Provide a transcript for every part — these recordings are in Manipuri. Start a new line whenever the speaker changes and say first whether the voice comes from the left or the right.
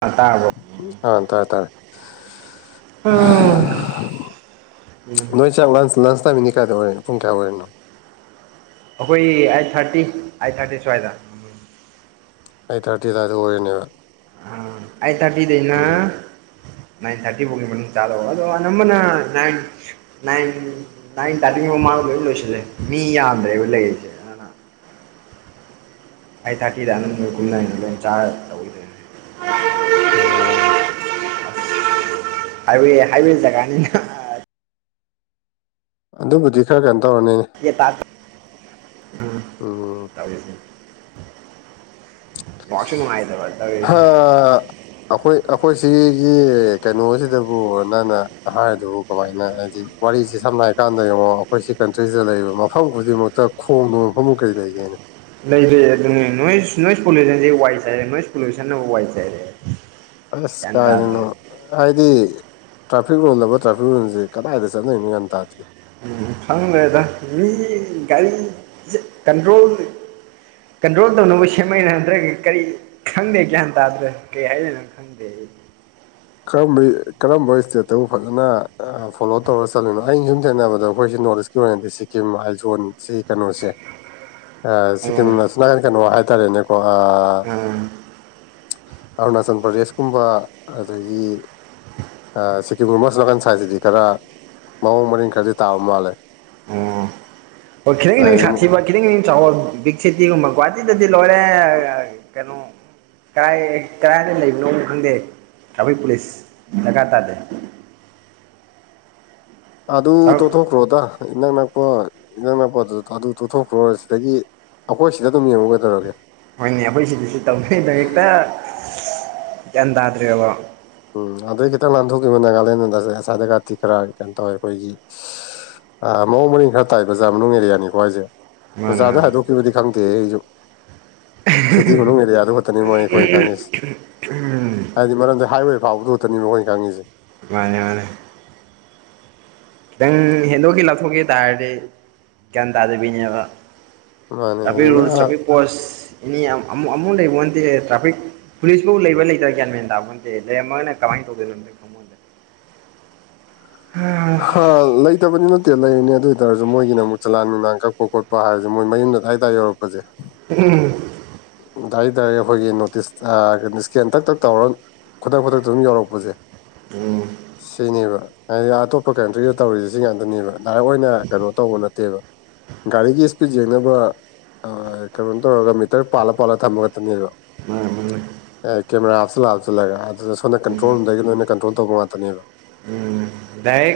right: ꯑ ꯇꯥꯔꯕꯣ
left: ꯑ ꯇꯔꯦ ꯇꯥꯔꯦ
right: ꯎꯝ ꯎꯝ
left: ꯅꯣꯏ ꯆꯥꯛ ꯂꯥꯟ ꯂꯁ ꯇꯃꯤꯅꯤ ꯄꯨꯡ ꯀꯌꯥꯗ ꯑꯣꯏꯔ ꯄꯨꯡ ꯀꯌꯥ ꯑꯣꯏꯔꯦꯅꯣ
right: ꯑꯩꯈꯣꯏ ꯑꯩꯠ ꯊꯥꯔꯇꯤ ꯑꯩꯠ ꯊꯥꯔꯇꯤ ꯁ꯭ꯋꯥꯏꯗ ꯎꯝ
left: ꯑꯩ ꯊꯥꯔꯇꯤꯗꯗ ꯑꯣꯏꯔꯅꯦꯕ
right: ꯑꯥ ꯑꯩ ꯊꯥꯔꯇꯤꯗꯦꯅo
left: ꯎꯝ
right: ꯟ ꯊꯥꯔꯤ ꯆꯥꯅꯟ ꯊꯥꯔꯇꯤ ꯂꯣꯏꯁꯤꯜꯂꯦ ꯃꯤ ꯌꯥꯝꯗ꯭ꯔꯦ ꯑꯩꯣꯏ ꯂꯩꯔꯤꯁꯦ
left: [unintelligible]
right: ꯑꯩꯠ ꯊꯥꯔꯇꯤꯗ ꯑꯗꯨꯅꯝ ꯂꯣꯏ ꯀꯨꯝꯅꯔꯤꯅꯤ ꯂꯣꯏ ꯆꯥꯔ ꯇꯧꯗꯣꯏꯅꯦ
left: ꯑꯣ
right: ꯍꯥꯏꯕꯤꯗ ꯀꯅꯤ
left: ꯑꯗꯨꯕꯨꯗꯤ ꯈꯔ ꯀꯥꯟꯗ
right: ꯇꯥ
left: ꯎꯝ
right: ꯅꯦꯠꯋꯥꯛꯁꯨ ꯅꯨꯡꯉꯥꯏꯇꯕ ꯇꯧꯔꯤꯁꯦ
left: ꯑꯩꯈꯣꯏ ꯑꯩꯈꯣꯏ ꯁꯤꯒꯤ ꯀꯩꯅꯣꯁꯤꯗꯕꯨ ꯅꯪꯅ ꯍꯥꯏꯔꯗꯨꯕꯨ ꯀꯃꯥꯏꯅ ꯍꯥꯏꯗꯤ ꯋꯥꯔꯤꯁꯤꯦ ꯁꯝꯅ ꯍꯥꯏꯀꯥꯟꯗ ꯌꯦꯡꯉꯣ ꯑꯩꯈꯣꯏꯁꯤ ꯀꯟꯇ꯭ꯔꯤꯁꯤꯗ ꯂꯩꯔꯤꯕ ꯃꯐꯝ ꯈꯨꯗꯤꯡꯃꯛꯇ ꯈꯣꯡꯗꯕ ꯃꯐꯝ ꯀꯔꯤ ꯂꯩꯒꯦꯅꯦ
right: ꯂꯩꯗꯤꯦ ꯑꯗꯨꯅꯦꯣꯏ ꯅꯣꯏꯁ ꯄꯣꯂꯨꯁꯟꯁꯤ ꯋꯥꯏ ꯆꯥꯏꯔꯦ ꯅꯣꯏꯁ ꯄꯣꯂꯨꯁꯟꯅꯕꯨ ꯋꯥꯏꯠ ꯆꯥꯏꯔꯦ
left: ꯑꯁ
right: ꯒ꯭ꯌꯥꯟ ꯇꯥꯗ꯭ꯔꯦ
left: ꯀꯥꯏꯗꯅꯣ ꯍꯥꯏꯗꯤ ꯇ꯭ꯔꯥꯐꯤꯛ ꯔꯨꯜꯂꯕ ꯇ꯭ꯔꯥꯐꯤꯛ ꯔꯨꯜꯁꯦ ꯀꯗꯥꯏꯗ ꯆꯠꯅꯔꯤꯅꯣ ꯭ꯟ ꯇꯥꯗꯦ
right: ꯎꯝ ꯈꯪꯗ꯭ꯔꯦꯗ ꯃꯤ ꯒꯥꯔꯤ ꯀꯟꯇ꯭ꯔꯣꯜ ꯀꯟꯇ꯭ꯔꯣꯜ ꯇꯧꯅꯕ ꯁꯦꯝꯃꯅꯗ꯭ꯔꯒ ꯀꯔꯤ ꯈꯪꯗꯦ ꯒ꯭ꯌꯥꯟ ꯇꯥꯗ꯭ꯔ ꯀꯩ ꯍꯥꯏꯔꯤꯅꯣ ꯈꯪꯗꯦ ꯑꯩ
left: [unintelligible] ꯀꯔꯝꯕ ꯀꯔꯝꯕ ꯏꯁꯇꯦꯠꯇꯕꯨ ꯐꯖꯅ ꯐꯣꯂꯣ ꯇꯧꯔ ꯆꯠꯂꯤꯅꯣ ꯑꯩꯅ ꯁꯨꯝ ꯊꯦꯡꯅꯕꯗ ꯑꯩꯈꯣꯏ ꯁꯤꯅ ꯅꯣꯔꯠ ꯏꯁꯀꯤ ꯑꯣꯏꯅꯗꯤ ꯁꯤꯀꯤꯝ ꯑꯥꯏꯜꯖꯣꯟ ꯁꯤꯒꯤ ꯀꯩꯅꯣꯁꯦ
right: ꯎꯝ
left: ꯁꯤꯀꯤꯝꯅꯁꯨꯅꯍꯟ ꯀꯩꯅꯣ ꯍꯥꯏꯇꯥꯔꯦꯅꯦꯀꯣ
right: ꯑꯥ
left: ꯑꯔꯨꯅꯥꯆꯜ ꯄ꯭ꯔꯗꯦꯁꯀꯨꯝꯕ ꯑꯗꯒꯤ ꯁꯤꯀꯤꯝꯒꯨꯝ ꯃꯁ ꯃꯈꯟ ꯁꯥꯏꯖꯁꯤꯗꯤ ꯈꯔ ꯃꯑꯣꯡ ꯃꯔꯤꯟ ꯈꯔꯗꯤ ꯇꯥꯕ ꯃꯥꯜꯂꯦ
right: ꯑꯣ ꯍꯣꯏ ꯈꯤꯇꯪ ꯈꯤꯇꯪ
left: ꯍꯥꯏꯗꯤ ꯃꯨ-
right: ꯁꯥꯊꯤꯕ ꯈꯤꯇꯪ ꯆꯥꯎ ꯕꯤꯛ ꯁꯤꯇꯤꯒꯨꯝꯕ ꯒꯨꯍꯥꯇꯤꯗꯗꯤ ꯂꯣꯏꯔꯦ ꯀꯩꯅꯣ ꯀꯥꯏ ꯀꯗꯥꯥꯏꯗ ꯂꯩꯕꯅꯣ ꯈꯪꯗꯦ ꯇ꯭ꯔꯥꯚꯛ ꯄꯨꯂꯤꯁ ꯂꯒꯥꯇꯔꯦ
left: [inaudible] ꯑꯗꯨ ꯇꯣꯊꯣꯛꯈ꯭ꯔꯣꯗ ꯏꯅꯛ ꯅꯛꯄ ꯏꯅꯛ ꯅꯛꯄ ꯑꯗꯨꯗ ꯑꯗꯨ ꯇꯣꯊꯣꯛꯈ꯭ꯔꯣ ꯁꯤꯗꯒꯤ ꯑꯩꯈꯣꯏ ꯁꯤꯗ ꯑꯗꯨꯝ ꯌꯦꯡꯉꯨꯒꯗꯧꯔꯒꯦ
right: ꯍꯣꯏꯅꯦ ꯑꯩꯈꯣꯏ ꯁꯤꯗꯁꯨ ꯇꯧꯅꯤꯗ ꯍꯦꯛꯇ ꯒ꯭ꯌꯥꯟ ꯇꯥꯗ꯭ꯔꯦꯕꯕꯣ
left: ꯎꯝ ꯑꯗꯨꯗꯩ ꯈꯤꯇꯪ ꯂꯥꯟꯊꯣꯛꯈꯤꯕ ꯅꯥꯒꯥꯂꯦꯟꯗꯁ ꯉꯁꯥꯏꯗ ꯀꯥꯇꯤ ꯈꯔ ꯀꯩꯅꯣ ꯇꯧꯋꯦ ꯑꯩꯈꯣꯏꯒꯤ ꯃꯑꯣꯡ ꯃꯔꯤꯟ ꯈꯔ ꯇꯥꯏ ꯑꯣꯖꯥ ꯃꯅꯨꯡ ꯑꯦꯔꯤꯌꯥꯅꯤꯀꯣ ꯍꯥꯏꯁꯦ
right: ꯃꯥꯅꯦ
left: ꯑꯣꯖꯥꯗ
right: ꯃꯥꯅꯦ
left: ꯍꯥꯏꯗꯣꯛꯈꯤꯕꯗꯤ ꯈꯪꯗꯦ ꯑꯩꯁꯨ [inaudible] ꯁꯤꯇꯤ ꯃꯅꯨꯡꯣꯅꯨꯡ ꯑꯦꯔꯤꯌꯥꯗ ꯈꯠꯇꯅꯤ ꯃꯣꯏ ꯑꯩꯈꯣꯏ ꯈꯪꯉꯦꯁꯤ ꯍꯥꯏꯗꯤ ꯃꯔꯝꯗꯤ ꯍꯥꯏꯋꯦ ꯍꯧꯥꯎꯗꯣꯇꯅꯦꯕ ꯑꯩꯣꯏꯪꯥꯡꯉꯤꯁꯦ
right: ꯃꯥꯅꯦ ꯋꯥꯅꯦ ꯎꯝ ꯍꯦꯟꯗꯣꯛꯀ ꯂꯥꯞꯊꯣꯛꯈꯤ ꯇꯥꯔꯗꯤ ꯒ꯭ꯌꯥꯟ ꯇꯥꯖꯕꯤꯅꯦꯕ
left: ꯃꯥꯅꯦ
right: ꯑꯄꯤ
left: ꯑꯗꯨꯅ
right: ꯄꯣꯁ ꯑꯦꯅꯤ ꯑꯃꯨꯛ ꯑꯃꯨꯛ ꯂꯩꯕꯣꯟꯗꯦ ꯇ꯭ꯔꯥꯐꯤꯛ ꯄꯨꯂꯤꯁꯐꯥꯎ ꯂꯩꯕ꯭ꯔ ꯂꯩꯇ꯭ꯔꯥꯒ꯭ꯌꯥꯟ ꯃꯦꯟ ꯇꯥꯕꯣꯟꯗꯦ ꯂꯩꯔꯝꯃꯒꯅ ꯀꯃꯥꯏ ꯔꯣ
left: [inaudible] ꯍꯥ ꯂꯩꯇꯕꯅꯤꯅ ꯏꯁꯇꯦꯠ ꯂꯩꯔꯤꯅꯤ ꯑꯗꯨ ꯑꯣꯏ ꯇꯔꯁꯨ ꯃꯣꯏꯒꯤꯅꯨꯛ ꯆꯂꯥꯟ ꯅꯨꯡꯡ ꯀꯛꯄ ꯈꯣꯠꯄ ꯍꯥꯏꯔꯦ ꯃꯣꯏ ꯃꯌꯨꯝꯗꯗꯥꯔ ꯌꯧꯔꯛꯄꯁꯦ
right: ꯎꯝl
left: ꯑꯗꯨꯗꯥꯏ ꯗꯥꯏꯔ ꯑꯩꯈꯣꯏꯒꯤ ꯅꯣꯇꯤꯁ ꯏꯁꯀꯦꯟꯇꯛ ꯇꯛ ꯇꯧꯔ ꯈꯨꯗꯛ ꯈꯨꯗꯛꯇ ꯑꯗꯨꯝ ꯌꯥꯧꯔꯛꯄꯁꯦ
right: ꯎꯝ
left: ꯁꯤꯅꯦꯕ ꯍꯥꯏꯗꯤ ꯑꯇꯣꯞꯄ ꯀꯟꯇ꯭ꯔꯤꯗ ꯇꯧꯔꯤꯁꯦ ꯁꯤ ꯉꯥꯛꯇꯅꯦꯕ ꯗꯥꯏꯔꯦꯛ ꯑꯣꯏꯅ ꯀꯩꯅꯣ ꯇꯧꯕ ꯅꯠꯇꯦ ꯅꯠꯇꯦꯕ ꯒꯥꯔꯤꯒꯤ ꯏꯁꯄꯤꯠ ꯌꯦꯡꯅꯕ ꯀꯩꯅꯣ ꯇꯧꯔꯒ ꯃꯤꯇꯔ ꯄꯥꯂ ꯄꯂ ꯊꯝꯃꯒ ꯇꯅꯤꯉꯣ
right: ꯃꯥꯅꯦ ꯃꯥꯅꯦ
left: ꯑꯦ ꯀꯦꯃꯦꯔꯥ ꯍꯥꯞꯆꯤꯜꯂ ꯍꯥꯞꯆꯤꯜꯂꯒ ꯑꯗꯨꯗ ꯁꯣꯝꯅ ꯀꯟꯇ꯭ꯔꯣꯜ ꯔꯨꯝꯗꯒꯤ ꯂꯣꯏꯅ ꯀꯟꯇ꯭ꯔꯣꯜ ꯇꯧꯕ ꯉꯥꯛꯇꯅꯦꯕ [inaudible]
right: ꯎꯝ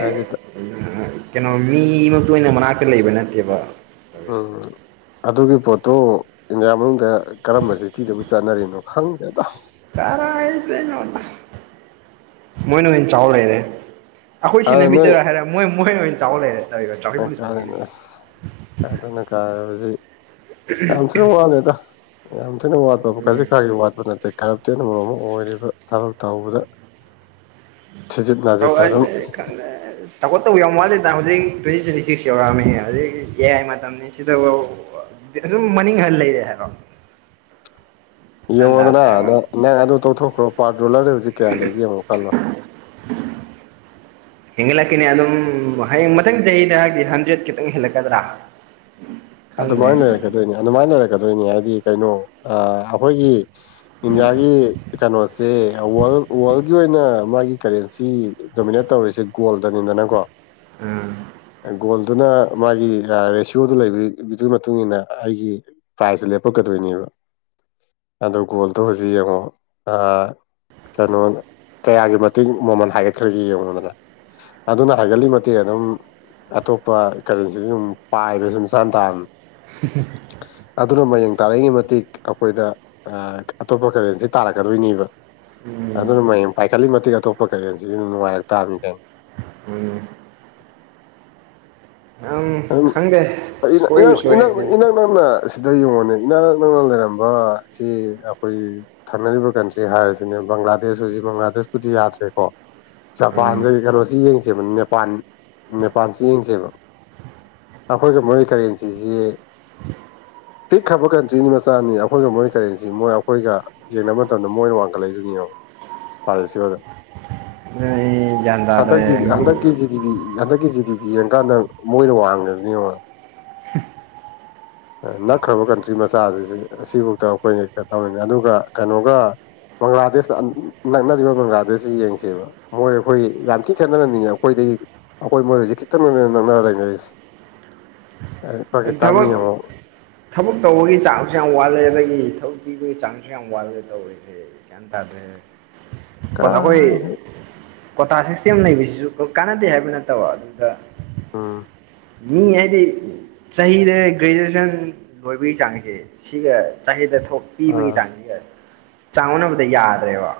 left: ꯍꯥꯏꯗꯤ
right: ꯀꯩꯅꯣ ꯃꯤꯃꯛꯇ ꯑꯣꯏꯅ ꯃꯅꯥꯛꯇ ꯂꯩꯕ ꯅꯠꯇꯦꯕ
left: ꯑ
right: ꯇꯧꯔꯤꯁꯦ
left: ꯑꯗꯨꯒꯤ ꯄꯣꯠꯇꯨ ꯏꯟꯗꯤꯌꯥ ꯃꯅꯨꯡꯗ ꯀꯔꯝꯕ ꯁꯤꯇꯤꯗꯕꯨ ꯆꯠꯅꯔꯤꯅꯣ ꯈꯪꯗꯦꯗꯥꯎ
right: ꯩꯅꯣ ꯃꯣꯏꯅ ꯑꯣꯏꯅ ꯆꯥꯎ ꯂꯩꯛꯔꯦ ꯑꯩꯈꯣꯏ
left: ꯑꯗꯨ
right: ꯁꯦꯟꯅꯕꯤꯗꯔ ꯍꯥꯏꯔꯦ ꯃꯣꯏ ꯃꯣꯏꯅ ꯑꯣꯏꯅ ꯆꯥꯎ ꯂꯩꯔꯦ ꯇꯧꯔꯤꯕ ꯇ꯭ꯔꯥꯐꯤꯛ ꯄꯨꯂꯤꯁ
left: ꯀꯥꯏꯗꯅ
right: ꯃꯈꯩꯅ
left: ꯀꯥꯏꯗꯅ ꯀꯥ ꯑꯁꯤ ꯌꯥꯝ ꯊꯤꯅ ꯋꯥꯠꯂꯦꯗ ꯌꯥꯝ ꯊꯤꯅ ꯋꯥꯠꯄ ꯈꯔꯁꯤ ꯈꯔꯒꯤ ꯋꯥꯠꯄ ꯅꯠꯇꯦ ꯀꯔꯞꯇꯦꯠ ꯑꯃꯝ ꯑꯃ ꯑꯣꯏꯔꯤꯕ ꯊꯕꯛ ꯇꯧꯕꯗ ꯊꯖꯤꯠ ꯅꯥꯖꯤꯗ꯭ꯔ ꯑꯗꯨꯝ
right: ꯇꯧꯈꯣꯠꯇꯧꯕ ꯌꯥ ꯌꯥꯝ ꯃꯥꯠꯂꯦꯗ ꯍꯧꯖꯤꯛ ꯇ꯭ꯋꯦꯟꯇꯤ ꯇ꯭ꯋꯦꯟꯇꯤ ꯁꯤꯛꯁ ꯌꯧꯔꯛꯑꯝꯃꯤ ꯍꯧꯖꯤꯛ ꯑꯦ ꯑꯥꯏ ꯃꯇꯝꯅꯤ ꯁꯤꯗꯕꯨ ꯑꯗꯨꯝ ꯃꯅꯤꯡꯍꯜ ꯂꯩꯔꯦ ꯍꯥꯏꯔꯣ
left: [inaudible] ꯌꯦꯡꯉꯣꯗꯅ ꯅꯪ ꯑꯗꯨ ꯇꯧꯊꯣꯛꯈ꯭ꯔꯣ ꯄꯥꯔꯠ ꯣꯂꯔꯗ ꯍꯧꯖꯤꯛ ꯀꯌꯥ ꯂꯩ ꯌꯦꯡꯉꯣꯀꯥꯟꯅꯣ [inaudible]
right: ꯍꯦꯟꯒꯠꯂꯛꯀꯅꯦ ꯑꯗꯨꯝ ꯍꯌꯦꯡ ꯃꯊꯪ ꯆꯍꯤꯗ ꯍꯥꯏꯗꯤ ꯍꯟꯗ꯭ꯔꯦꯠ ꯈꯤꯇꯪ ꯍꯦꯜꯂꯛꯀꯗ꯭ꯔꯥ ꯈꯪꯗ꯭ꯔꯦ
left: ꯑꯗꯨꯃꯥꯏꯅ ꯂꯩꯔꯛꯀꯗꯣꯏꯅꯤ ꯑꯗꯨꯃꯥꯏꯅ ꯂꯩꯔꯛꯀꯗꯣꯏꯅꯤ ꯍꯥꯏꯗꯤ ꯀꯩꯅꯣ ꯑꯩꯈꯣꯏꯒꯤ ꯏꯟꯗꯤꯌꯥꯒꯤ ꯀꯩꯅꯣꯁꯦ ꯋꯥꯔꯜ ꯋꯥꯔꯜꯒꯤ ꯑꯣꯏꯅ ꯃꯥꯒꯤ ꯀꯔꯦꯟꯁꯤ ꯗꯣꯃꯤꯅꯦꯠ ꯇꯧꯔꯤꯁꯦ ꯒꯣꯜꯗꯅꯤꯗꯅꯀꯣ
right: ꯎꯝ
left: ꯒꯣꯜꯗꯨꯅ ꯃꯥꯒꯤ ꯔꯦꯁꯤꯌꯣꯗꯨ ꯂꯩꯕ ꯒꯤ ꯃꯇꯨꯡ ꯃꯇꯨꯡꯏꯟꯅ ꯑꯩꯒꯤ ꯄ꯭ꯔꯥꯏꯖꯁꯦ ꯂꯦꯞꯄꯛꯀꯗꯣꯏꯅꯦꯕ ꯑ ꯒꯣꯜꯗꯣ ꯍꯧꯖꯤꯛ ꯌꯦꯡꯉꯣ ꯀꯩꯅꯣ ꯀꯌꯥꯒꯤ ꯃꯇꯦꯡ ꯃꯃꯜ ꯍꯥꯏꯒꯠꯈ꯭ꯔꯒꯦ ꯌꯦꯡꯉꯨꯗꯅ ꯑꯗꯨꯅ ꯍꯥꯏꯒꯠꯂꯤꯃꯛꯇꯤ ꯑꯗꯨꯝ ꯑꯇꯣꯞꯄ ꯀꯔꯦꯟꯁꯤ ꯑꯗꯨꯝ ꯄꯥꯏꯕ ꯁꯨꯝ ꯆ ꯇꯥꯡ ꯑꯗꯨꯅ ꯃꯌꯦꯡ ꯇꯥꯔꯛꯏꯉꯩ ꯃꯇꯤꯛ ꯑꯩꯈꯣꯏꯗ ꯑꯇꯣꯞꯄ ꯀꯔꯦꯟꯁꯤ ꯇꯥꯔꯛꯀꯗꯣꯏꯅꯤ ꯕ
right: ꯎꯝ
left: ꯑꯗꯨꯅ ꯃꯌꯦꯡ ꯄꯥꯏꯈꯠꯂꯤ ꯃꯇꯤꯛ ꯑꯇꯣꯞꯄ ꯀꯔꯤꯦꯟꯁꯤ ꯅꯨꯡꯉꯥꯏꯔ ꯇꯥꯃꯤ ꯀꯥꯏ [unintelligible]
right: ꯎꯝ ꯌꯥꯝ ꯈꯪꯗꯦ ꯁꯣꯏꯕꯨ ꯁꯣꯏꯔꯗꯤ
left: ꯏꯅꯛ ꯅꯛꯅ ꯁꯤꯗ ꯌꯦꯡꯉꯣꯟꯅꯤ ꯏꯅꯥꯛ ꯅꯛ ꯅꯛꯅꯅ ꯂꯩꯔꯝꯕ ꯁꯤ ꯑꯩꯈꯣꯏ ꯊꯪꯅꯔꯤꯕ ꯀꯟꯇ꯭ꯔꯤ ꯍꯥꯏꯔꯤꯁꯤꯅꯦ ꯕꯪꯒ꯭ꯂꯥꯗꯦꯁ ꯍꯧꯖꯤ ꯕꯪꯒ꯭ꯂꯥꯗꯦꯁꯄꯨꯗꯤ ꯌꯥꯗ꯭ꯔꯦꯀꯣ
right: ꯎꯝ
left: ꯖꯄꯥꯟꯗꯒꯤ ꯀꯩꯅꯣꯁꯤ ꯌꯦꯡꯁꯦꯕ ꯅꯦꯄꯥꯟ ꯅꯦꯄꯥꯟꯁꯤ ꯌꯦꯡꯁꯦꯕ ꯑꯩꯈꯣꯏꯒ ꯃꯣꯏ ꯀꯔꯦꯟꯁꯤꯁꯤ ꯄꯤꯛꯈ꯭ꯔꯕ ꯀꯟꯇ꯭ꯔꯤꯅꯤ ꯃꯆꯥꯅꯤ ꯑꯩꯈꯣꯏꯒ ꯃꯣꯏ ꯀꯔꯦꯟꯁꯤ ꯃꯣꯏ ꯑꯩꯈꯣꯏꯒ ꯌꯦꯡꯅꯕ ꯃꯇꯝꯗ ꯃꯣꯏꯅ ꯋꯥꯡꯈꯠꯂꯛꯏꯗꯨꯅꯦ ꯌꯦꯡꯕ ꯐꯔꯁꯤꯒ ꯑꯗꯨ
right: ꯎ
left: ꯍꯟꯗꯛ ꯍꯟꯗꯛꯀꯤꯦꯖꯤꯗꯤ ꯄꯤ ꯍꯟꯗꯛꯀꯤ ꯖꯤꯦ ꯀꯤ ꯄꯤ ꯌꯦꯡꯀꯥꯟꯗ ꯃꯣꯏꯅ ꯋꯥꯡꯗꯕ ꯌꯦꯉ ꯅꯛꯈ꯭ꯔꯕ ꯀꯟꯇ꯭ꯔꯤ ꯃꯆꯥꯁꯤ ꯑꯁꯤꯐꯥꯎꯗ ꯑꯩꯈꯣꯏꯅꯩꯅ ꯇꯧꯅꯤꯡꯉꯤ ꯑꯗꯨꯒ ꯀꯩꯅꯣꯒ ꯕꯪꯒ꯭ꯂꯥꯗꯦꯁꯇ ꯅꯛꯅꯔꯤꯕ ꯕꯪꯒ꯭ꯂꯥꯗꯦꯁꯁꯤ ꯌꯦꯡꯁꯦꯕ ꯃꯣꯏ ꯑꯩꯈꯣꯏ ꯌꯥꯝ ꯊꯤ ꯈꯦꯠꯅꯔꯅꯤꯡꯉꯦ ꯑꯩꯈꯣꯏꯗ ꯑꯩꯈꯣꯏ ꯃꯣꯏꯁꯤ ꯈꯤꯇꯪ ꯅꯪꯅ ꯂꯩꯅꯔꯤꯁꯦ ꯄꯥꯀꯤꯁꯇꯅꯤ
right: ꯊꯕꯛ
left: ꯑꯃꯉꯛ
right: ꯊꯕꯛ ꯇꯧꯕꯒꯤ ꯆꯥꯡꯁꯨ ꯌꯥꯝ ꯋꯥꯠꯂꯦ ꯑꯗꯒꯤ ꯊꯕꯛ ꯄꯤꯕꯒꯤ ꯆꯥꯡꯁꯨ ꯌꯥꯝ ꯋꯥꯠꯂꯦ ꯇꯧꯔꯤꯁꯦ ꯍꯥꯏꯔ
left: ꯀ
right: ꯀ꯭ꯣꯇꯥ ꯁꯤꯁꯇꯦꯝ ꯂꯩꯕꯁꯤꯁꯨ ꯀꯥꯟꯅꯗꯦ ꯍꯥꯏꯕ ꯅꯠꯇꯕ ꯑꯗꯨꯗ
left: ꯑꯥ
right: ꯃꯤ ꯍꯥꯏꯗꯤ ꯆꯍꯤꯗ ꯒ꯭ꯔꯦꯖꯨꯑꯦꯁꯟ ꯂꯣꯏꯕꯒꯤ ꯆꯥꯡꯁꯦ ꯁꯤꯒ ꯆꯍꯤꯗ ꯣꯛ ꯄꯤꯕꯒꯤ
left: ꯑꯥ
right: ꯆꯥꯡꯁ ꯆꯥꯡꯅꯕꯗ ꯌꯥꯗ꯭ꯔꯦꯕ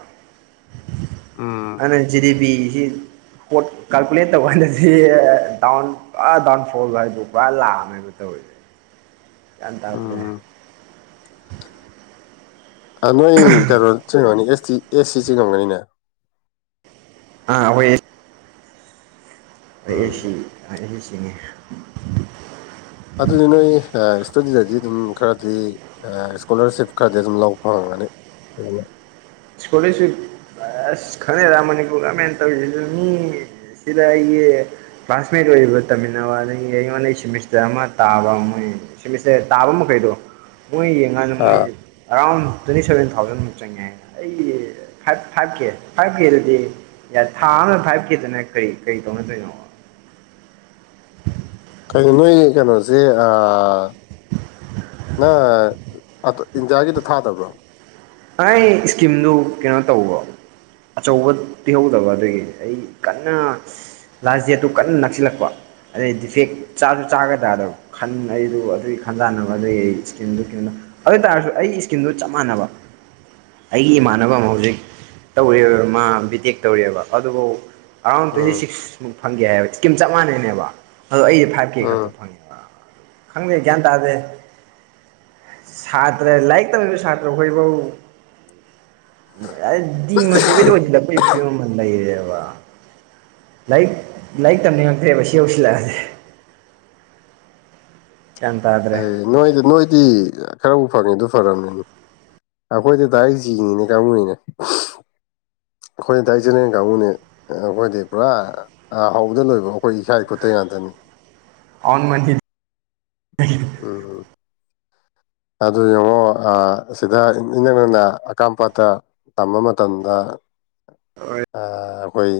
left: ꯎꯝ
right: ꯑ ꯂꯤꯕꯤꯤ ꯣꯠ ꯀꯜꯄꯨꯂꯦ ꯇꯧꯒꯁꯤ ꯗꯗꯥꯎꯟ ꯄꯨꯔꯥ ꯗꯥꯎꯟꯐꯣꯜ ꯍꯥꯏꯗꯨ ꯄꯨꯔ ꯂꯥꯛꯑꯃꯦꯅ ꯇꯧꯋꯔꯤꯅꯦ ꯌꯥꯝꯟ ꯇꯥꯄꯅꯦ
left: ꯎꯝ ꯅꯣꯏ ꯀꯩꯅꯣ ꯆꯤꯡꯉꯅꯤ ꯑꯦꯁ ꯇ ꯑꯦꯁ ꯁꯤ ꯆꯤꯡꯉꯝꯒꯅꯤꯅꯦ
right: ꯑꯥ ꯍꯣꯏ ꯑꯩ
left: ꯎꯝ
right: ꯑꯩꯁꯤ ꯑꯩ ꯆꯉꯦ
left: ꯑꯗꯨ ꯑꯗꯨꯗꯤꯅ ꯏꯁꯇꯗꯤꯗꯗꯤ ꯑꯗꯨꯝ ꯈꯔꯗꯤ ꯏꯁꯀꯣꯂꯔꯁꯤꯞ ꯈꯔꯗꯤ ꯑꯗꯨꯝ ꯂꯧꯕ ꯐꯪꯒꯅꯤ ꯎꯝ
right: ꯁꯀꯣꯂꯁꯨ ꯑꯁ ꯈꯪꯉꯦꯔꯥ ꯃꯅꯤꯄꯨꯔ ꯒꯃꯦꯟ ꯇꯧꯔꯤ ꯑꯗꯨ ꯃꯤ ꯁꯤꯗ ꯑꯩꯒꯤ ꯀ꯭ꯂꯥꯁꯃꯦꯠ ꯑꯣꯏꯔꯤꯕ ꯇꯝꯃꯤꯟꯅꯕ ꯑꯗꯒꯤ ꯑꯩꯉꯣꯟꯗꯩ ꯁꯤꯦꯃꯤꯁꯇꯔ ꯑꯃ ꯇꯥꯕ ꯃꯣꯏ ꯁꯤꯃꯤꯠꯁꯇꯦ ꯇꯥꯕ ꯃꯈꯩꯗꯣ ꯃꯣꯏ ꯌꯦꯡꯀꯥꯟꯗ ꯃꯣꯏ
left: ꯑꯥ
right: ꯑꯦꯔꯥꯎꯟ ꯇ꯭ꯋꯦꯟꯇꯤ ꯁꯕꯦꯟ ꯊꯥꯎꯖꯟꯃꯨꯛ ꯆꯪꯉꯦ ꯍꯥꯏ ꯑꯩ ꯊꯥꯛꯀꯦ ꯊꯥꯛꯀꯦ ꯑꯗꯨꯗꯤ ꯌꯥꯔ ꯊꯥ ꯑꯃꯗ ꯐꯥꯏꯚ ꯀꯦꯗꯅ ꯀꯔꯤ ꯀꯔꯤ ꯇꯧꯅꯗꯣꯏꯅꯣ
left: ꯀꯣ ꯅꯣꯏ ꯀꯩꯅꯣꯁꯦ ꯅꯪ ꯏꯟꯗꯤꯌꯥꯒꯤꯗ ꯊꯥꯗꯕ꯭ꯔꯣ
right: ꯑꯩ ꯏꯁꯀꯤꯝꯗꯨ ꯀꯩꯅꯣ ꯇꯧꯕꯣ ꯑꯆꯧꯕ ꯄꯤꯍꯧꯗꯕ ꯑꯗꯨꯗꯒꯤ ꯑꯩ ꯀꯟꯅ ꯂꯥꯁ ꯗꯦꯠꯇꯨ ꯀꯟꯅ ꯅꯛꯁꯤꯜꯂꯛꯄ ꯑꯗꯩ ꯗꯤꯐꯦꯛ ꯆꯥꯁꯨ ꯆꯥꯒꯗ꯭ꯔꯥꯗꯕ ꯈꯟ ꯑꯩꯗꯨ ꯑꯗꯨꯒꯤ ꯈꯟ ꯇꯥꯅꯕ ꯑꯗꯨꯒꯤ ꯑꯩ ꯏꯁꯀꯤꯟꯗꯨ ꯀꯩꯅꯣꯗ ꯑꯗꯨ ꯑꯣꯏ ꯇꯔꯁꯨ ꯑꯩꯒꯤ ꯏꯁꯀꯤꯝꯗꯨ ꯆꯞ ꯃꯥꯟꯅꯕ ꯑꯩꯒꯤ ꯏꯃꯥꯟꯅꯕ ꯑꯃ ꯍꯧꯖꯤꯛ ꯇꯧꯔꯤꯕ ꯃꯥ ꯕꯤꯇꯦꯛ ꯇꯧꯔꯤꯑꯦꯕ ꯑꯗꯨꯕꯨ ꯑꯔꯥꯎꯟ ꯇ꯭ꯋꯦꯟꯇꯤ
left: ꯎꯝ
right: ꯁꯤꯛꯁꯃꯨꯛ ꯐꯪꯒꯦ ꯍꯥꯏꯕꯀꯤꯝ ꯆꯞ ꯃꯥꯟꯅꯩꯅꯦꯕ ꯑꯗꯣ ꯑꯩꯁꯦ ꯐꯥꯏꯚ ꯀꯦ
left: ꯎꯝ
right: ꯈꯛꯇ ꯐꯪꯉꯦꯕ ꯈꯪꯗꯦ ꯒ꯭ꯌꯥꯟ ꯇꯥꯗꯦ ꯁꯥꯇ꯭ꯔ ꯂꯥꯏꯔꯤꯛ ꯇꯝꯃꯤꯕ ꯁꯥꯇ꯭ꯔ ꯍꯈꯣꯏꯐꯧ
left: [inaudible]
right: ꯃꯗꯤꯤꯕꯗ ꯄ ꯐ ꯂꯩꯔꯦꯕ ꯂꯥꯏꯔꯤꯛ ꯂꯥꯏꯔꯤꯛ ꯇꯝꯅꯤꯡꯉꯛꯇ꯭ꯔꯦꯕ ꯁꯤ ꯌꯧꯁꯤꯜꯂꯛꯑꯁꯦ
left: ꯑꯦ ꯅꯣꯏꯗ ꯅꯣꯏꯗꯤ ꯈꯔꯕꯨ ꯐꯪꯉꯦ ꯑꯗꯨ ꯐꯔꯕꯅꯤꯅꯤ ꯑꯩꯈꯣꯏꯗ ꯗꯥꯏꯔꯦꯛ ꯌꯦꯤꯡꯉꯤꯅꯦ ꯀꯥꯡꯕꯨꯔꯤꯅꯦ [inaudible] ꯑꯩꯈꯣꯏ ꯗꯥꯏ ꯏꯆꯦꯔꯦꯟ ꯀꯥꯡꯕꯨꯅꯦ ꯑꯩꯈꯣꯏꯗꯤ ꯄꯨꯔꯥ ꯍꯗ ꯂꯣꯏꯕ ꯑꯩꯈꯣꯏ ꯏꯀꯥꯏ ꯈꯨꯠꯇ ꯉꯥꯛꯇꯅꯤ [inaudible]
right: ꯑꯣꯟ ꯃꯅꯤ
left: ꯑ ꯑꯗꯨ ꯌꯦꯡꯉꯣ ꯁꯤꯗ ꯏꯅꯛ ꯅꯅ ꯑꯀꯥꯝꯄꯥꯠꯇ ꯇꯝꯕ ꯃꯇꯝꯗ ꯑꯩꯈꯣꯏ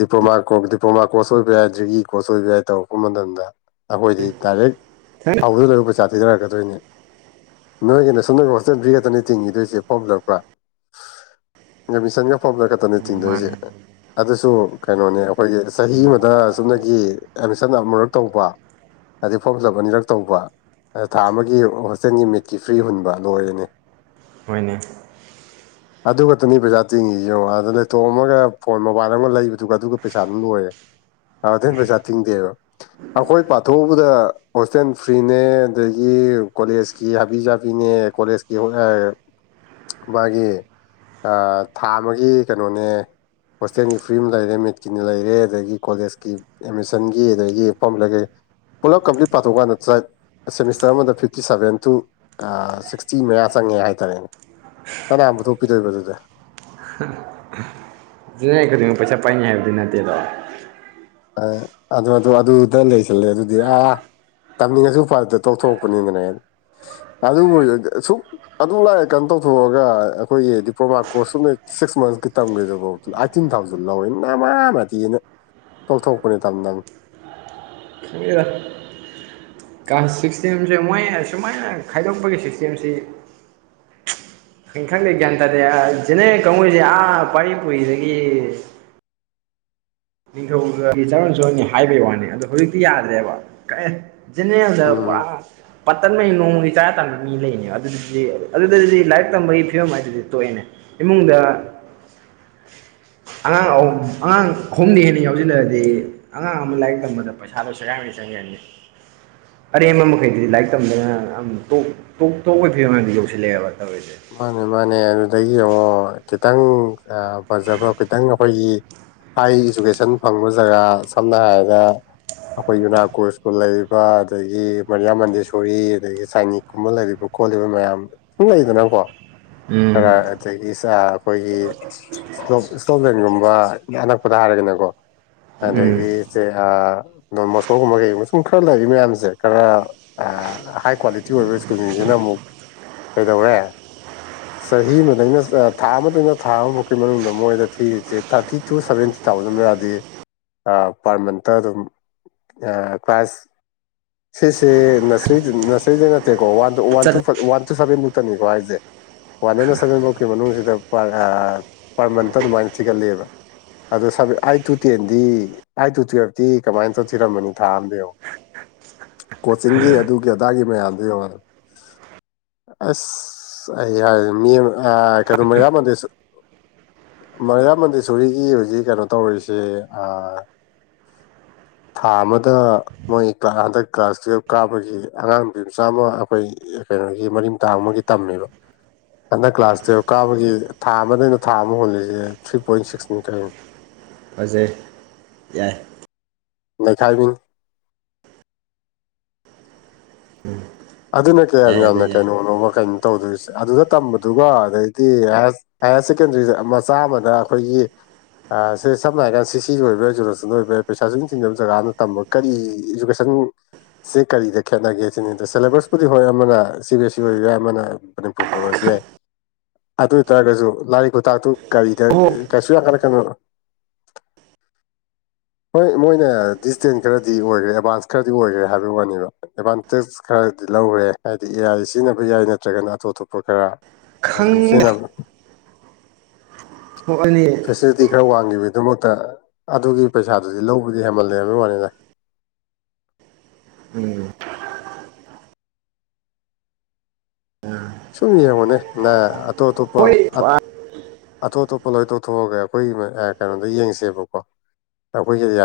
left: ꯗꯤꯄ꯭ꯂꯣꯃꯥ ꯀꯣꯔ ꯗꯤꯄ꯭ꯂꯣꯃꯥ ꯀꯣꯔꯁ ꯑꯣꯏꯕ ꯌꯥꯏ ꯗꯤꯒ꯭ꯔꯤ ꯀꯣꯔꯁ ꯑꯣꯏꯕ ꯌꯥꯏ ꯇꯧꯔꯛꯄ ꯃꯇꯝꯗ ꯑꯩꯈꯣꯏꯗꯤ ꯗꯥꯏꯔꯦꯛ ꯍꯥꯎꯗ ꯂꯣꯏꯕ ꯄꯩꯁꯥ ꯊꯤꯊꯔꯛꯀꯗꯣꯏꯅꯤ ꯅꯣꯏꯒꯤꯅꯦ ꯁꯣꯅꯦꯜ ꯍꯣꯁꯇꯦꯜ ꯕ꯭ꯔꯤꯒꯦꯗꯅꯤ ꯊꯤꯡꯈꯤꯗꯣꯏꯁꯦ ꯐꯥꯎꯕꯤꯂꯛꯄ꯭ꯔꯥ ꯀꯃꯤꯁꯟꯒ ꯐꯕꯗ ꯈꯛꯇꯅꯦ ꯆꯤꯡꯗꯣꯏꯁꯦ
right: ꯃꯥꯅꯦ
left: ꯑꯗꯨꯁꯨ ꯀꯩꯅꯣꯅꯦ ꯑꯩꯈꯣꯏꯒꯤ ꯆꯍꯤ ꯑꯃꯗ ꯆꯨꯞꯅꯒꯤ ꯑꯦꯗꯃꯤꯁꯟ ꯑꯃꯨꯔꯛ ꯇꯧꯕ ꯍꯥꯏꯗꯤ ꯐꯣꯝ ꯆ ꯑꯅꯤꯔꯛ ꯇꯧꯕ ꯑ ꯊꯥ ꯑꯃꯒꯤ ꯍꯣꯁꯇꯦꯜꯒꯤ ꯃꯤꯠꯀꯤ ꯐ꯭ꯔꯤ ꯍꯨꯟꯕ ꯂꯣꯏꯔꯦꯅꯦ
right: ꯍꯣꯏꯅꯦ
left: ꯑꯗꯨꯒꯛꯇꯅꯤ ꯄꯩꯁꯥ ꯇꯤꯡꯉꯁꯤ ꯌꯦꯡꯉꯣ ꯑꯗ ꯂꯦꯞꯇꯣꯞ ꯑꯃꯒ ꯐꯣꯟ ꯃꯣꯕꯥꯏꯜ ꯑꯃꯒ ꯂꯩꯕꯗꯨꯒ ꯑꯗꯨꯒ ꯄꯩꯁꯥꯗꯨ ꯂꯣꯏꯔꯦ ꯑ ꯑꯗꯨꯦꯟ ꯄꯩꯁꯥ ꯊꯤꯡꯗꯦꯕ ꯑꯩꯈꯣꯏ ꯄꯥꯊꯣꯛꯎꯕꯗ ꯍꯣꯁꯇꯦꯜ ꯐ꯭ꯔꯤꯅꯦ ꯑꯗꯒꯤ ꯀꯣꯂꯦꯖꯀꯤ ꯍꯥꯕꯤ ꯆꯕꯤꯅꯦ ꯀꯣꯂꯦꯖꯀꯤ ꯃꯥꯒꯤ ꯊꯥ ꯑꯃꯒꯤ ꯀꯩꯅꯣꯅꯦ ꯍꯣꯁꯇꯦꯜꯒꯤ ꯐ꯭ꯔꯤ ꯑꯃ ꯂꯩꯔꯦ ꯃꯦꯠꯀꯤꯅ ꯂꯩꯔꯦ ꯑꯗꯒꯤ ꯀꯣꯂꯦꯖꯀꯤ ꯑꯦꯠꯃꯤꯁꯟꯒꯤ ꯑꯗꯒꯤ ꯂꯩꯒꯩ ꯄꯨꯂ ꯀꯝ꯭ꯂꯂꯤꯠ ꯄꯥꯊꯣꯛꯀ ꯅꯥꯏ ꯁꯦꯃꯤꯁꯇꯔ ꯑꯃꯗ ꯐꯤꯞꯇꯤ ꯁꯚꯦꯟ ꯇꯨ ꯁꯤꯛꯁꯇꯤ ꯃꯌꯥ ꯆꯪꯉꯦ ꯍꯥꯏꯇꯥꯔꯦꯅꯦ ꯀꯅꯥꯕꯨ ꯊꯣꯛꯄꯤꯗꯣꯏꯕꯗꯨꯗ
right: ꯈꯨꯗ ꯄꯩꯁꯥ ꯄꯥꯏ ꯍꯥꯏꯕꯗ ꯅꯠꯇꯇꯩꯗ
left: ꯑ ꯑꯗꯨ ꯑꯗꯨꯗ ꯂꯩꯁꯜꯂꯦ ꯑꯗꯨꯗꯤ ꯑ ꯇꯝꯅꯤꯡꯉꯁꯨ ꯎꯄꯥꯗꯨꯗ ꯇꯧꯊꯣꯛꯄꯅꯤꯗꯅꯦ ꯑꯗꯨꯕꯨ ꯁꯛ ꯑꯗꯨꯝ ꯂꯥꯛꯑꯦ ꯀꯩꯅ ꯇꯧꯊꯣꯛꯑꯒ ꯑꯩꯈꯣꯏꯒꯤ ꯗꯤꯄ꯭ꯂꯣꯃꯥ ꯀꯣꯔꯁ ꯁ ꯁꯤꯛꯁ ꯃꯟꯁꯀꯤ ꯇꯝꯒꯗꯨ ꯑꯥꯏꯠꯇꯤꯟ ꯊꯥꯎꯖꯟ ꯂꯧꯋꯦ ꯅꯃꯥ ꯃꯗꯤꯤꯅ ꯇꯧ ꯊꯧ ꯈꯨ ꯇꯝ ꯅꯝ
right: ꯈꯪꯗꯦꯗ ꯁꯤꯁꯇꯦꯝꯁꯦ ꯃꯣꯏ ꯁꯨꯃꯥꯏꯅ ꯈꯥꯏꯗꯣꯛꯄꯒꯤ ꯁꯤꯁꯇꯦꯝꯁꯤ
left: [inaudible]
right: ꯑꯩ ꯈꯪꯗꯦ ꯒ꯭ꯌꯥꯟ ꯇꯥꯗꯦ ꯁꯤꯅꯦ ꯀꯉꯣꯏꯁꯦ ꯑꯥ ꯄꯥꯔꯤ ꯄꯨꯔꯤꯗꯒꯤ ꯅꯤꯡꯊꯧꯒꯒꯤ ꯆꯥꯔꯣꯟ ꯆꯨꯔꯍꯣꯟꯅꯤꯦ ꯍꯥꯏꯕꯒꯤ ꯋꯥꯅꯤ ꯑꯗꯣ ꯍꯧꯖꯤꯛꯇꯤ ꯌꯥꯗ꯭ꯔꯦꯕ ꯀꯛꯑꯦ ꯅꯦ ꯂꯩꯕ
left: ꯎꯝ
right: ꯄꯔꯥ ꯄꯥꯇꯟꯃꯩ ꯅꯣꯡꯃꯒꯤ ꯆꯔ ꯇꯥꯟꯕ ꯃꯤ ꯂꯩꯅꯦꯕ ꯑꯗꯨꯗꯨꯗꯤ ꯑꯗꯨꯗꯗꯤ ꯂꯥꯏꯔꯤꯛ ꯇꯝꯕꯒꯤ ꯐꯤꯕꯝ ꯍꯥꯏꯗꯨꯗꯤ ꯇꯣꯛꯑꯦꯅꯦ ꯏꯃꯨꯡꯗ
left: [inaudible]
right: ꯑꯉꯥꯡ ꯑ ꯑꯉꯥꯡ ꯍꯍꯨꯝꯅ ꯍꯦꯟꯅ ꯌꯥꯎꯁꯤꯜꯂꯛꯑꯗꯤ ꯑꯉꯥꯡ ꯑꯃ ꯂꯥꯏꯔꯤꯛ ꯇꯝꯕꯗ ꯄꯩꯁꯥꯗꯣ ꯁꯦꯒꯥꯏꯉꯅ ꯆꯪꯒꯔꯅꯤ ꯑꯔꯦꯝꯕ ꯃꯈꯩꯗꯨꯗꯤ ꯂꯥꯏꯔꯤꯛ ꯇꯝꯗꯅꯝ ꯇꯣꯛ ꯇꯣꯛꯄꯒꯤ ꯐꯤꯕꯝ ꯑꯃꯣ ꯌꯧꯁꯤꯜꯂꯛꯑꯦꯕ ꯇꯧꯔꯤꯁꯦ
left: ꯃꯥꯅꯦ ꯃꯥꯅꯦ ꯑꯗꯨꯗꯒꯤ ꯌꯦꯡꯉꯣ ꯈꯤꯇꯪ ꯐꯖꯕ ꯈꯤꯇꯪ ꯑꯩꯈꯣꯏꯒꯤ ꯍꯥꯏ ꯏꯗꯨꯨꯀꯦꯁꯟ ꯐꯪꯕ ꯖꯒꯥ ꯁꯝꯅ ꯍꯥꯏꯔꯕꯗ ꯑꯩꯈꯣꯏ ꯌꯨꯅꯥꯀꯣꯁꯀꯨꯜ ꯂꯩꯔꯤꯕ ꯑꯗꯒꯤ ꯃꯔꯤꯌꯥꯃꯟꯗꯦꯁꯣꯔꯤ ꯑꯗꯒꯤ ꯁꯥꯏꯅꯤꯛꯀꯨꯝꯕ ꯂꯩꯔꯤꯕ ꯈꯣꯜꯂꯤꯕ ꯃꯌꯥꯝ ꯁꯨꯝ ꯂꯩꯗꯅꯪꯀꯣ
right: ꯎꯝ
left: ꯈꯔ ꯑꯗꯒꯤ ꯑꯩꯈꯣꯏꯒꯤ ꯏꯁꯇꯣꯞ ꯂꯦꯟꯒꯨꯝꯕ ꯑꯅꯛꯄꯗ ꯍꯥꯏꯔꯒꯅꯀꯣ
right: ꯎꯝ
left: ꯑꯗꯒꯤꯦ ꯅꯣꯟ ꯃꯣꯁꯀꯣꯒꯨꯝꯕ ꯀꯩ ꯁꯨꯝ ꯈꯔ ꯂꯩꯔꯤ ꯃꯌꯥꯝꯁꯦ ꯈꯔ ꯍꯥꯏ ꯀ꯭ꯋꯥꯂꯤꯇꯤ ꯑꯣꯏꯕ ꯁ꯭ꯀꯨꯜꯁꯤꯡꯁꯤꯅ ꯑꯃꯨꯛ ꯀꯩꯗꯧꯔꯦ ꯆꯍꯤ ꯑꯃꯗꯒꯤꯩꯅ ꯊꯥ ꯑꯃꯗꯩꯅ ꯊꯥ ꯑꯃ ꯐꯥꯎꯒꯤ ꯃꯅꯨꯡꯗ ꯃꯣꯏꯗ ꯊꯤꯔꯤꯁꯦ ꯊꯥꯔꯇꯤ ꯇꯨ ꯁꯚꯦꯟꯇꯤ ꯊꯥꯎꯖꯟ ꯌꯥꯗꯤ ꯄꯥꯔꯃꯦꯟꯇ ꯑꯗꯨꯝ ꯀ꯭ꯂ ꯁꯤꯁꯦ ꯅꯁꯔꯤ ꯅꯁꯔꯤꯗ ꯅꯠꯇꯦꯀꯣ ꯋꯥꯟ ꯇ ꯋꯥꯟ
right: ꯆꯠ
left: ꯇꯨ ꯋꯥꯟ ꯇꯨ ꯁꯚꯦꯟ ꯃꯨꯛꯇꯅꯤꯀꯣ ꯍꯥꯏꯁꯦ ꯋꯥꯟ ꯍꯟ ꯁꯚꯦꯟ ꯐꯥꯎꯀꯤ ꯃꯅꯨꯡꯁꯤꯗ ꯄꯔ ꯃꯟꯇ ꯑꯗꯨꯃꯥꯏꯅ ꯊꯤꯒꯠꯂꯤꯦꯕ ꯑꯗꯣ ꯑꯠ ꯇꯨ ꯇꯦꯟꯗꯤ ꯑꯩꯠ ꯇꯨ ꯇꯨꯌꯦꯜꯐꯇꯤ ꯀꯃꯥꯏꯅ ꯇꯧꯁꯤꯔꯝꯕꯅꯤ ꯊꯥ ꯑꯝꯗ ꯌꯦꯉꯣ ꯀꯣꯆꯤꯡꯒꯤ ꯑꯗꯨꯒꯤ ꯑꯗꯥꯒꯤ ꯃꯌꯥꯝꯗꯣ ꯌꯡꯉꯦ ꯑꯁ ꯑꯩ ꯌꯥ ꯃꯤ ꯀꯔ ꯃ ꯌꯥ ꯃ ꯃꯔꯤꯌꯥ ꯃꯟꯙꯦꯁꯣꯔꯤꯒꯤ ꯍꯧꯖꯤꯛ ꯀꯩꯅꯣ ꯇꯧꯔꯤꯁꯦ [unintelligible] ꯊꯥ ꯑꯃꯗ ꯃꯣꯏ ꯀ꯭ꯂ ꯍꯟꯗꯛ ꯀ꯭ꯂꯥꯁ ꯇꯨꯌꯦꯜꯞ ꯀꯥꯞꯄꯒꯤ ꯑꯉꯥꯡ ꯅꯨꯄꯤ ꯃꯆꯥ ꯑꯃ ꯑꯩꯈꯣꯏ ꯀꯩꯅꯣꯒꯤ ꯃꯔꯤꯝ ꯇꯥꯡ ꯑꯃꯒꯤ ꯇꯝꯃꯦꯕ ꯍꯟꯗꯛ ꯀ꯭ꯂꯥꯁ ꯇꯨꯌꯦꯜꯞ ꯀꯥꯕꯒꯤ ꯊꯥ ꯑꯃꯗꯩꯅ ꯊꯥ ꯑꯃ ꯍꯨꯜꯂꯤꯁꯦ ꯊ꯭ꯔꯤ ꯄꯣꯏꯟ ꯁꯤꯛꯁꯅꯤ ꯀꯥꯏꯩꯅꯣ
right: ꯐꯖꯩ ꯌꯥꯏ
left: ꯂꯈꯥꯏꯕꯤꯟ ꯑꯗꯨꯅ ꯀꯌꯥꯝ
right: ꯌꯥꯏ ꯑꯗꯨ
left: ꯌꯥꯝꯅ
right: ꯌꯥꯏ
left: ꯀꯩꯅꯣꯅꯣꯕ ꯀꯩꯅꯣ ꯇꯧꯗꯣꯏꯁꯦ ꯑꯗꯨꯗ ꯇꯝꯕꯗꯨꯒ ꯑꯗꯩꯗꯤ ꯍꯥꯌꯔ ꯁꯦꯀꯦꯟꯗꯔꯤꯗ ꯃꯆꯥ ꯑꯃꯗ ꯑꯩꯈꯣꯏꯒꯤ ꯁꯦ ꯁꯝꯅ ꯍꯥꯏꯔ ꯀꯥꯟꯗ ꯁꯤ ꯁꯤꯁꯨ ꯑꯣꯏꯕ ꯏꯖꯨꯀꯦꯁꯟ ꯑꯣꯏꯕ ꯌꯥ ꯄꯩꯁꯥꯁꯨ ꯊꯤꯟꯕ ꯖꯒꯥꯅ ꯇꯝꯕ ꯀꯔꯤ ꯏꯖꯀꯦꯁꯟ ꯁꯤ ꯀꯔꯤꯗꯦ ꯈꯦꯠꯅꯒꯦ ꯁꯤꯅꯤ ꯁꯦꯂꯦꯕꯁꯄꯨꯗꯤ ꯍꯣꯏ ꯑꯃꯅ ꯁꯤ ꯕꯤ ꯁꯤ ꯑꯣꯏꯒꯦꯔ ꯑꯃꯅ ꯃꯅꯤꯄꯨꯔ ꯕꯣꯔꯠ ꯑꯣꯏꯕ ꯌꯥꯏ ꯑꯗꯨ ꯑꯣꯏ ꯇꯔꯒꯁꯨ ꯂꯥꯏꯔꯤꯛ ꯈꯨꯇꯥꯛꯇꯨ ꯒꯥꯔꯤꯗ
right: ꯑꯣ
left: ꯀꯩꯁꯨ ꯌꯥꯝ ꯀꯥꯟꯅ ꯀꯩꯅꯣ [unintelligible] ꯍꯣꯏ ꯃꯣꯏꯅ ꯗꯤꯁꯇꯦꯟ ꯈꯔꯗꯤ ꯑꯣꯏꯔꯦ ꯑꯦꯗꯚꯥꯟꯁ ꯈꯔꯗꯤ ꯑꯣꯏꯔꯦ ꯍꯥꯏꯕꯒꯤ ꯋꯥꯅꯦꯕ ꯑꯦꯗꯚꯥꯟꯇꯦꯖ ꯈꯔꯗꯤ ꯂꯧꯔꯦ ꯍꯥꯏꯗꯤ ꯑꯦ ꯑꯥꯏ ꯁꯤꯖꯤꯟꯅꯕ ꯌꯥꯏ ꯅꯠꯇ꯭ꯔꯒꯅ ꯑꯇꯣꯞ ꯑꯇꯣꯞꯄ ꯈꯔ ꯑꯗꯨꯝ
right: ꯈꯪꯗꯦ
left: ꯁꯤꯅ
right: ꯍꯣꯏ ꯑꯗꯨꯅꯤ
left: ꯐꯦꯁꯤꯂꯤꯇꯤ ꯈꯔ ꯋꯥꯡꯈꯤꯕ ꯑꯗꯨꯃꯛ ꯑ ꯑꯗꯨꯒꯤ ꯄꯩꯁꯥꯗꯨꯗꯤ ꯂꯧꯕꯗꯤ ꯍꯦꯃꯜꯂꯦ ꯍꯥꯏꯕ ꯋꯥꯅꯤꯗ
right: ꯎꯝ
left: ꯁꯨꯝ ꯌꯦꯡꯉꯣꯅꯦ ꯅ ꯑꯇꯣꯞ ꯑꯇꯣꯞꯄ ꯑꯇꯣꯞ ꯑꯇꯣꯞ ꯄꯣꯠꯂꯣꯏ ꯇꯧꯊꯣꯛꯑꯒ ꯑꯩꯈꯣꯏꯒꯤ ꯀꯩꯅꯣꯗ ꯌꯦꯡꯁꯦꯕꯀꯣ ꯑꯩꯈꯣꯏꯒꯤ